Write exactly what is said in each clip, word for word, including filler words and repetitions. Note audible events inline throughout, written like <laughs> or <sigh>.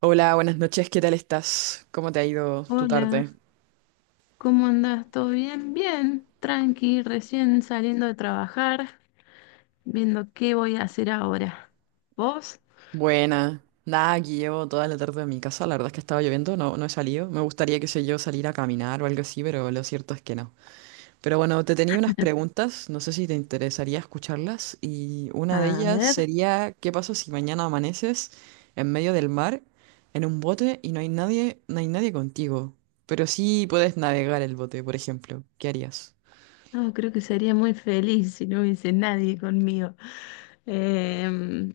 Hola, buenas noches, ¿qué tal estás? ¿Cómo te ha ido tu Hola, tarde? ¿cómo andás? ¿Todo bien? Bien, tranqui, recién saliendo de trabajar, viendo qué voy a hacer ahora. ¿Vos? Buena. Nada, aquí llevo toda la tarde en mi casa, la verdad es que estaba lloviendo, no, no he salido. Me gustaría, qué sé yo, salir a caminar o algo así, pero lo cierto es que no. Pero bueno, te tenía unas preguntas, no sé si te interesaría escucharlas, y una de A ellas ver, sería, ¿qué pasa si mañana amaneces en medio del mar, en un bote, y no hay nadie, no hay nadie contigo? Pero sí puedes navegar el bote, por ejemplo. ¿Qué harías? no, creo que sería muy feliz si no hubiese nadie conmigo. Em,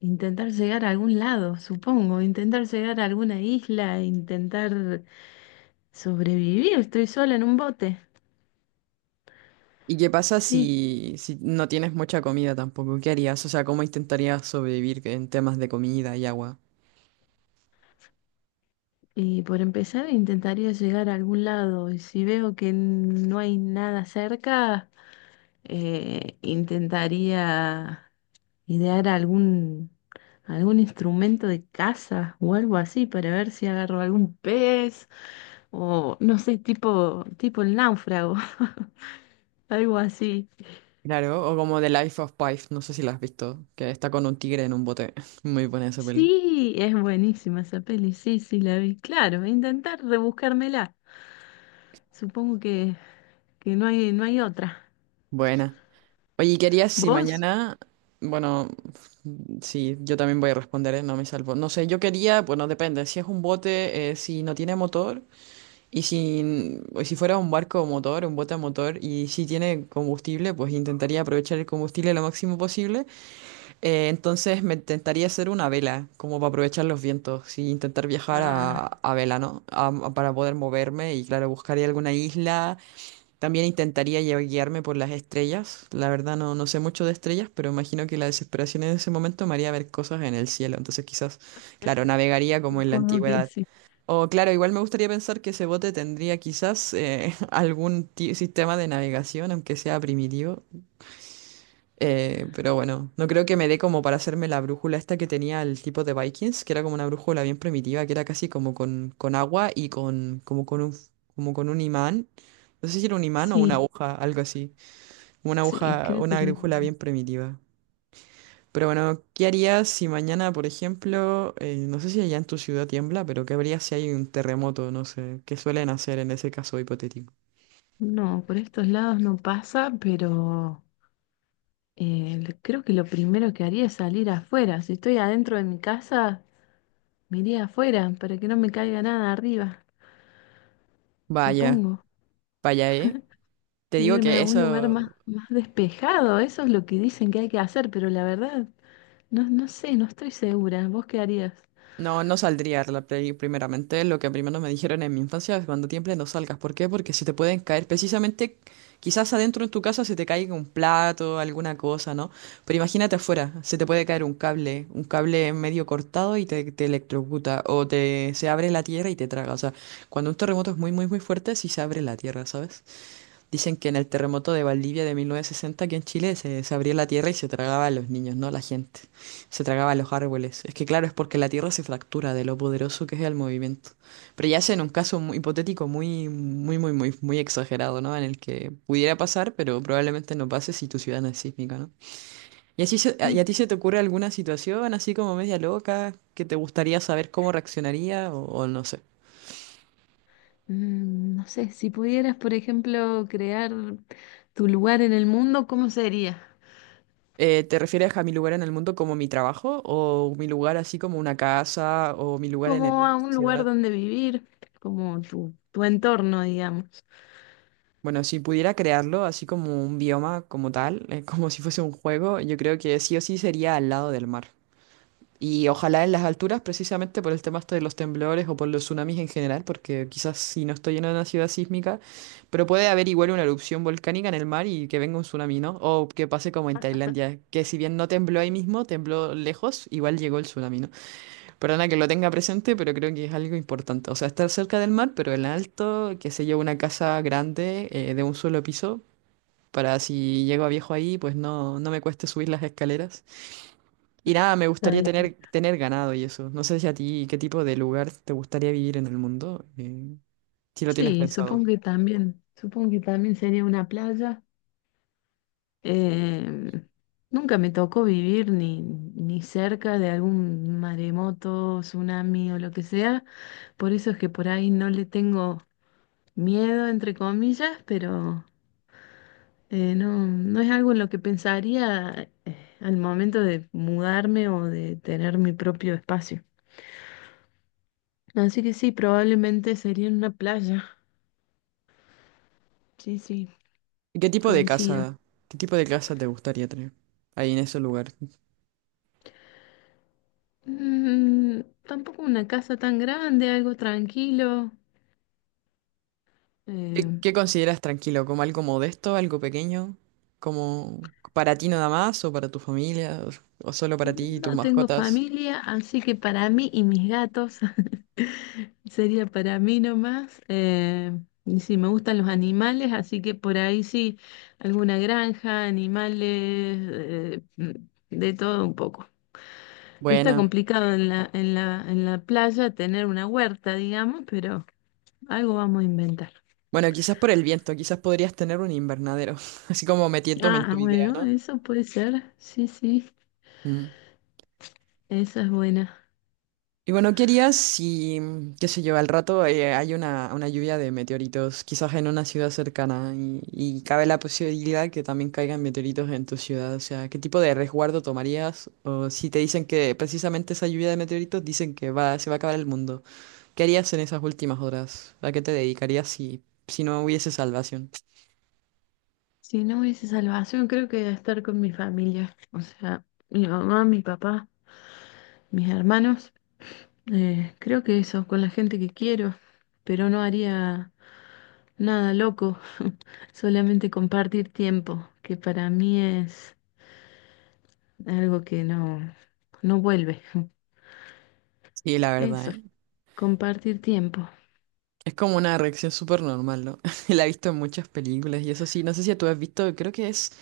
Intentar llegar a algún lado, supongo, intentar llegar a alguna isla, intentar sobrevivir, estoy sola en un bote. ¿Y qué pasa Sí, si, si no tienes mucha comida tampoco? ¿Qué harías? O sea, ¿cómo intentarías sobrevivir en temas de comida y agua? y por empezar intentaría llegar a algún lado y si veo que no hay nada cerca, eh, intentaría idear algún, algún instrumento de caza o algo así para ver si agarro algún pez o no sé, tipo, tipo el náufrago, <laughs> algo así. Claro, o como The Life of Pi, no sé si la has visto, que está con un tigre en un bote. <laughs> Muy buena esa peli. Sí, es buenísima esa peli, sí, sí, la vi. Claro, intentar rebuscármela. Supongo que, que no hay, no hay otra. Buena. Oye, ¿y ¿qué harías si ¿Vos? mañana... Bueno, sí, yo también voy a responder, ¿eh? No me salvo. No sé, yo quería, bueno, depende, si es un bote, eh, si no tiene motor, y si, o si fuera un barco motor, un bote a motor, y si tiene combustible, pues intentaría aprovechar el combustible lo máximo posible. Eh, entonces me intentaría hacer una vela, como para aprovechar los vientos y intentar viajar a, Ah, a vela, ¿no? A- a- para poder moverme y claro, buscaría alguna isla. También intentaría lle- guiarme por las estrellas. La verdad no, no sé mucho de estrellas, pero imagino que la desesperación en ese momento me haría ver cosas en el cielo. Entonces quizás, claro, navegaría como en la supongo que antigüedad. sí. O claro, igual me gustaría pensar que ese bote tendría quizás eh, <laughs> algún ti- sistema de navegación, aunque sea primitivo. Eh, pero bueno, no creo que me dé como para hacerme la brújula esta que tenía el tipo de Vikings, que era como una brújula bien primitiva, que era casi como con, con agua y con, como con un, f- como con un imán. No sé si era un imán o una Sí, aguja, algo así. Una sí, aguja, creo que una era brújula una... bien primitiva. Pero bueno, ¿qué harías si mañana, por ejemplo, eh, no sé si allá en tu ciudad tiembla, pero qué habría si hay un terremoto, no sé, qué suelen hacer en ese caso hipotético? No, por estos lados no pasa, pero Eh, l- creo que lo primero que haría es salir afuera. Si estoy adentro de mi casa, me iría afuera para que no me caiga nada arriba, Vaya, supongo. vaya, ¿eh? Te E digo irme que a un lugar eso. más, más despejado, eso es lo que dicen que hay que hacer, pero la verdad, no, no sé, no estoy segura. ¿Vos qué harías? No, no saldría la play primeramente. Lo que primero me dijeron en mi infancia es cuando tiembles no salgas. ¿Por qué? Porque se te pueden caer precisamente, quizás adentro en tu casa se te caiga un plato, alguna cosa, ¿no? Pero imagínate afuera, se te puede caer un cable, un cable medio cortado y te, te electrocuta o te, se abre la tierra y te traga. O sea, cuando un terremoto es muy, muy, muy fuerte, sí se abre la tierra, ¿sabes? Dicen que en el terremoto de Valdivia de mil novecientos sesenta, aquí en Chile, se, se abría la tierra y se tragaba a los niños, no a la gente. Se tragaba a los árboles. Es que claro, es porque la tierra se fractura de lo poderoso que es el movimiento. Pero ya sea en un caso muy hipotético muy, muy, muy, muy, muy exagerado, ¿no? En el que pudiera pasar, pero probablemente no pase si tu ciudad no es sísmica, ¿no? ¿Y, así se- Sí. y a ti se te ocurre alguna situación así como media loca que te gustaría saber cómo reaccionaría o o no sé? Mm, no sé, si pudieras, por ejemplo, crear tu lugar en el mundo, ¿cómo sería? Eh, ¿te refieres a mi lugar en el mundo como mi trabajo o mi lugar así como una casa o mi lugar en Como el- a la un lugar sociedad? donde vivir, como tu, tu entorno, digamos. Bueno, si pudiera crearlo así como un bioma como tal, eh, <laughs> como si fuese un juego, yo creo que sí o sí sería al lado del mar. Y ojalá en las alturas, precisamente por el tema este de los temblores o por los tsunamis en general, porque quizás si no estoy en una ciudad sísmica, pero puede haber igual una erupción volcánica en el mar y que venga un tsunami, ¿no? O que pase como en Tailandia, que si bien no tembló ahí mismo, tembló lejos, igual llegó el tsunami, ¿no? Perdona que lo tenga presente, pero creo que es algo importante. O sea, estar cerca del mar, pero en alto, que se lleve una casa grande eh, de un solo piso, para si llego a viejo ahí, pues no, no me cueste subir las escaleras. Y nada, me Está gustaría bien. tener, tener ganado y eso. No sé si a ti qué tipo de lugar te gustaría vivir en el mundo, eh, si lo tienes Sí, supongo pensado. que también, supongo que también sería una playa. Em, Nunca me tocó vivir ni, ni cerca de algún maremoto, tsunami o lo que sea, por eso es que por ahí no le tengo miedo, entre comillas, pero eh, no, no es algo en lo que pensaría eh, al momento de mudarme o de tener mi propio espacio. Así que sí, probablemente sería en una playa. Sí, sí, ¿Y qué tipo de coincido. casa, qué tipo de casa te gustaría tener ahí en ese lugar? Mm, tampoco una casa tan grande, algo tranquilo. ¿Qué, Eh, qué consideras tranquilo? ¿Como algo modesto, algo pequeño? ¿Como para ti nada más o para tu familia o, o solo para ti y no tus tengo mascotas? familia, así que para mí y mis gatos <laughs> sería para mí nomás. Eh, y sí, me gustan los animales, así que por ahí sí, alguna granja, animales, eh, mm, de todo un poco. Que está Buena. complicado en la, en la, en la playa tener una huerta, digamos, pero algo vamos a inventar. Bueno, quizás por el viento, quizás podrías tener un invernadero, <laughs> así como metiéndome en Ah, ah, tu idea, Bueno, ¿no? eso puede ser, sí, sí. Mm. Esa es buena. Y bueno, ¿qué harías si, qué sé yo, al rato eh, hay una, una lluvia de meteoritos, quizás en una ciudad cercana, y, y cabe la posibilidad que también caigan meteoritos en tu ciudad? O sea, ¿qué tipo de resguardo tomarías? O si te dicen que precisamente esa lluvia de meteoritos dicen que va, se va a acabar el mundo. ¿Qué harías en esas últimas horas? ¿A qué te dedicarías si, si no hubiese salvación? Si no hubiese salvación, creo que estar con mi familia. O sea, mi mamá, mi papá, mis hermanos. Eh, creo que eso, con la gente que quiero. Pero no haría nada loco. <laughs> Solamente compartir tiempo, que para mí es algo que no, no vuelve. <laughs> Sí, la verdad, Eso, ¿eh? compartir tiempo. Es como una reacción súper normal, ¿no? <laughs> La he visto en muchas películas y eso sí, no sé si tú has visto, creo que es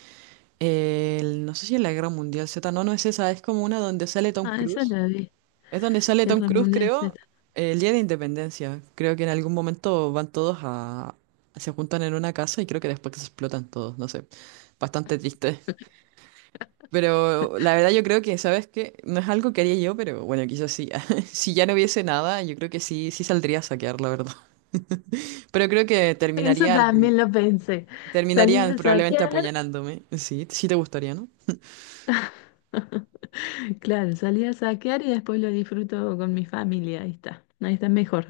El- no sé si es la Guerra Mundial Z, no, no es esa, es como una donde sale Tom Ah, esa Cruise. la vi. Es donde sale Tom Guerra Cruise, Mundial Z. creo, el día de Independencia. Creo que en algún momento van todos a... se juntan en una casa y creo que después se explotan todos, no sé. Bastante triste. Pero la verdad yo creo que, ¿sabes qué? No es algo que haría yo, pero bueno, quizás sí. <laughs> Si ya no hubiese nada, yo creo que sí, sí saldría a saquear, la verdad. Pero creo que <laughs> Eso terminarían, también lo pensé. ¿Salís terminarían a probablemente saquear? apuñalándome. Sí, sí te gustaría, ¿no? <laughs> Claro, salí a saquear y después lo disfruto con mi familia. Ahí está, ahí está mejor.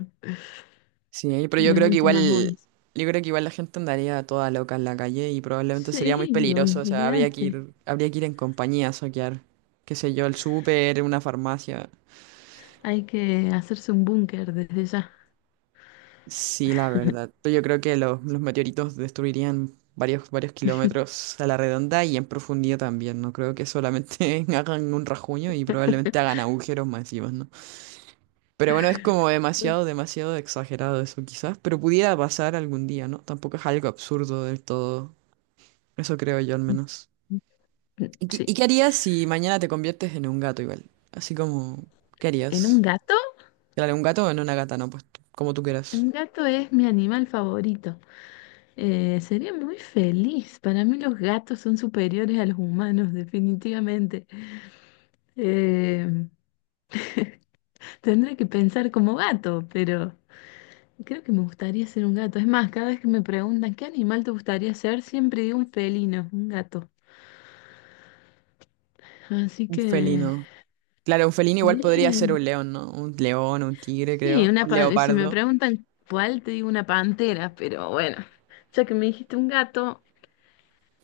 Sí, pero En yo las creo que últimas igual, horas. yo creo que igual la gente andaría toda loca en la calle y probablemente sería muy Sí, peligroso, o sea, habría que olvídate. ir, habría que ir en compañía a soquear, qué sé yo, el súper, una farmacia. Hay que hacerse un búnker desde ya. Sí, la verdad. Pero yo creo que los, los meteoritos destruirían varios, varios <laughs> kilómetros a la redonda y en profundidad también. No creo que solamente <laughs> hagan un rajuño y probablemente hagan agujeros masivos, ¿no? Pero bueno, es como demasiado, demasiado exagerado eso quizás, pero pudiera pasar algún día, ¿no? Tampoco es algo absurdo del todo. Eso creo yo al menos. ¿Y, qué y Sí, qué harías si mañana te conviertes en un gato igual? Así como, ¿qué en un harías? gato. Claro, un gato o en una gata, ¿no? Pues t- como tú quieras. Un gato es mi animal favorito. Eh, sería muy feliz. Para mí los gatos son superiores a los humanos, <laughs> definitivamente. Eh, Tendré que pensar como gato, pero creo que me gustaría ser un gato. Es más, cada vez que me preguntan qué animal te gustaría ser, siempre digo un felino, un gato. Así Un que, felino. Claro, un felino igual podría ser bien. un león, ¿no? Un león, un tigre, Sí, creo. una Un pa- si me leopardo. preguntan cuál, te digo una pantera, pero bueno, ya que me dijiste un gato,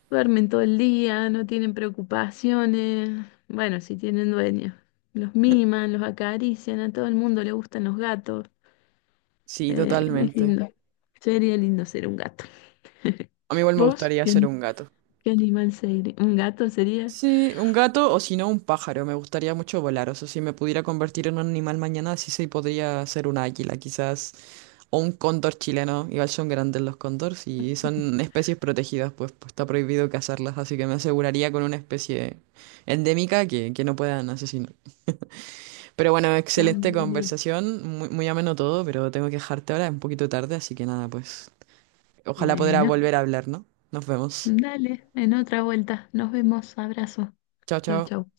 duermen todo el día, no tienen preocupaciones. Bueno, si tienen dueños. Los miman, los acarician, a todo el mundo le gustan los gatos. Sí, Eh, es totalmente. lindo. Sería lindo ser un gato. <laughs> A mí igual me ¿Vos? gustaría ¿Qué, ser ani- un gato. Qué animal sería? ¿Un gato serías? Sí, un gato o si no un pájaro. Me gustaría mucho volar. O sea, si me pudiera convertir en un animal mañana, sí se podría ser un águila, quizás. O un cóndor chileno, igual son grandes los cóndores y son especies protegidas, pues, pues está prohibido cazarlas, así que me aseguraría con una especie endémica que, que no puedan asesinar. Pero bueno, excelente También. conversación, muy, muy ameno todo, pero tengo que dejarte ahora, es un poquito tarde, así que nada, pues ojalá podrá Bueno, volver a hablar, ¿no? Nos vemos. dale, en otra vuelta. Nos vemos. Abrazo. Chao, Chau, chao. chau.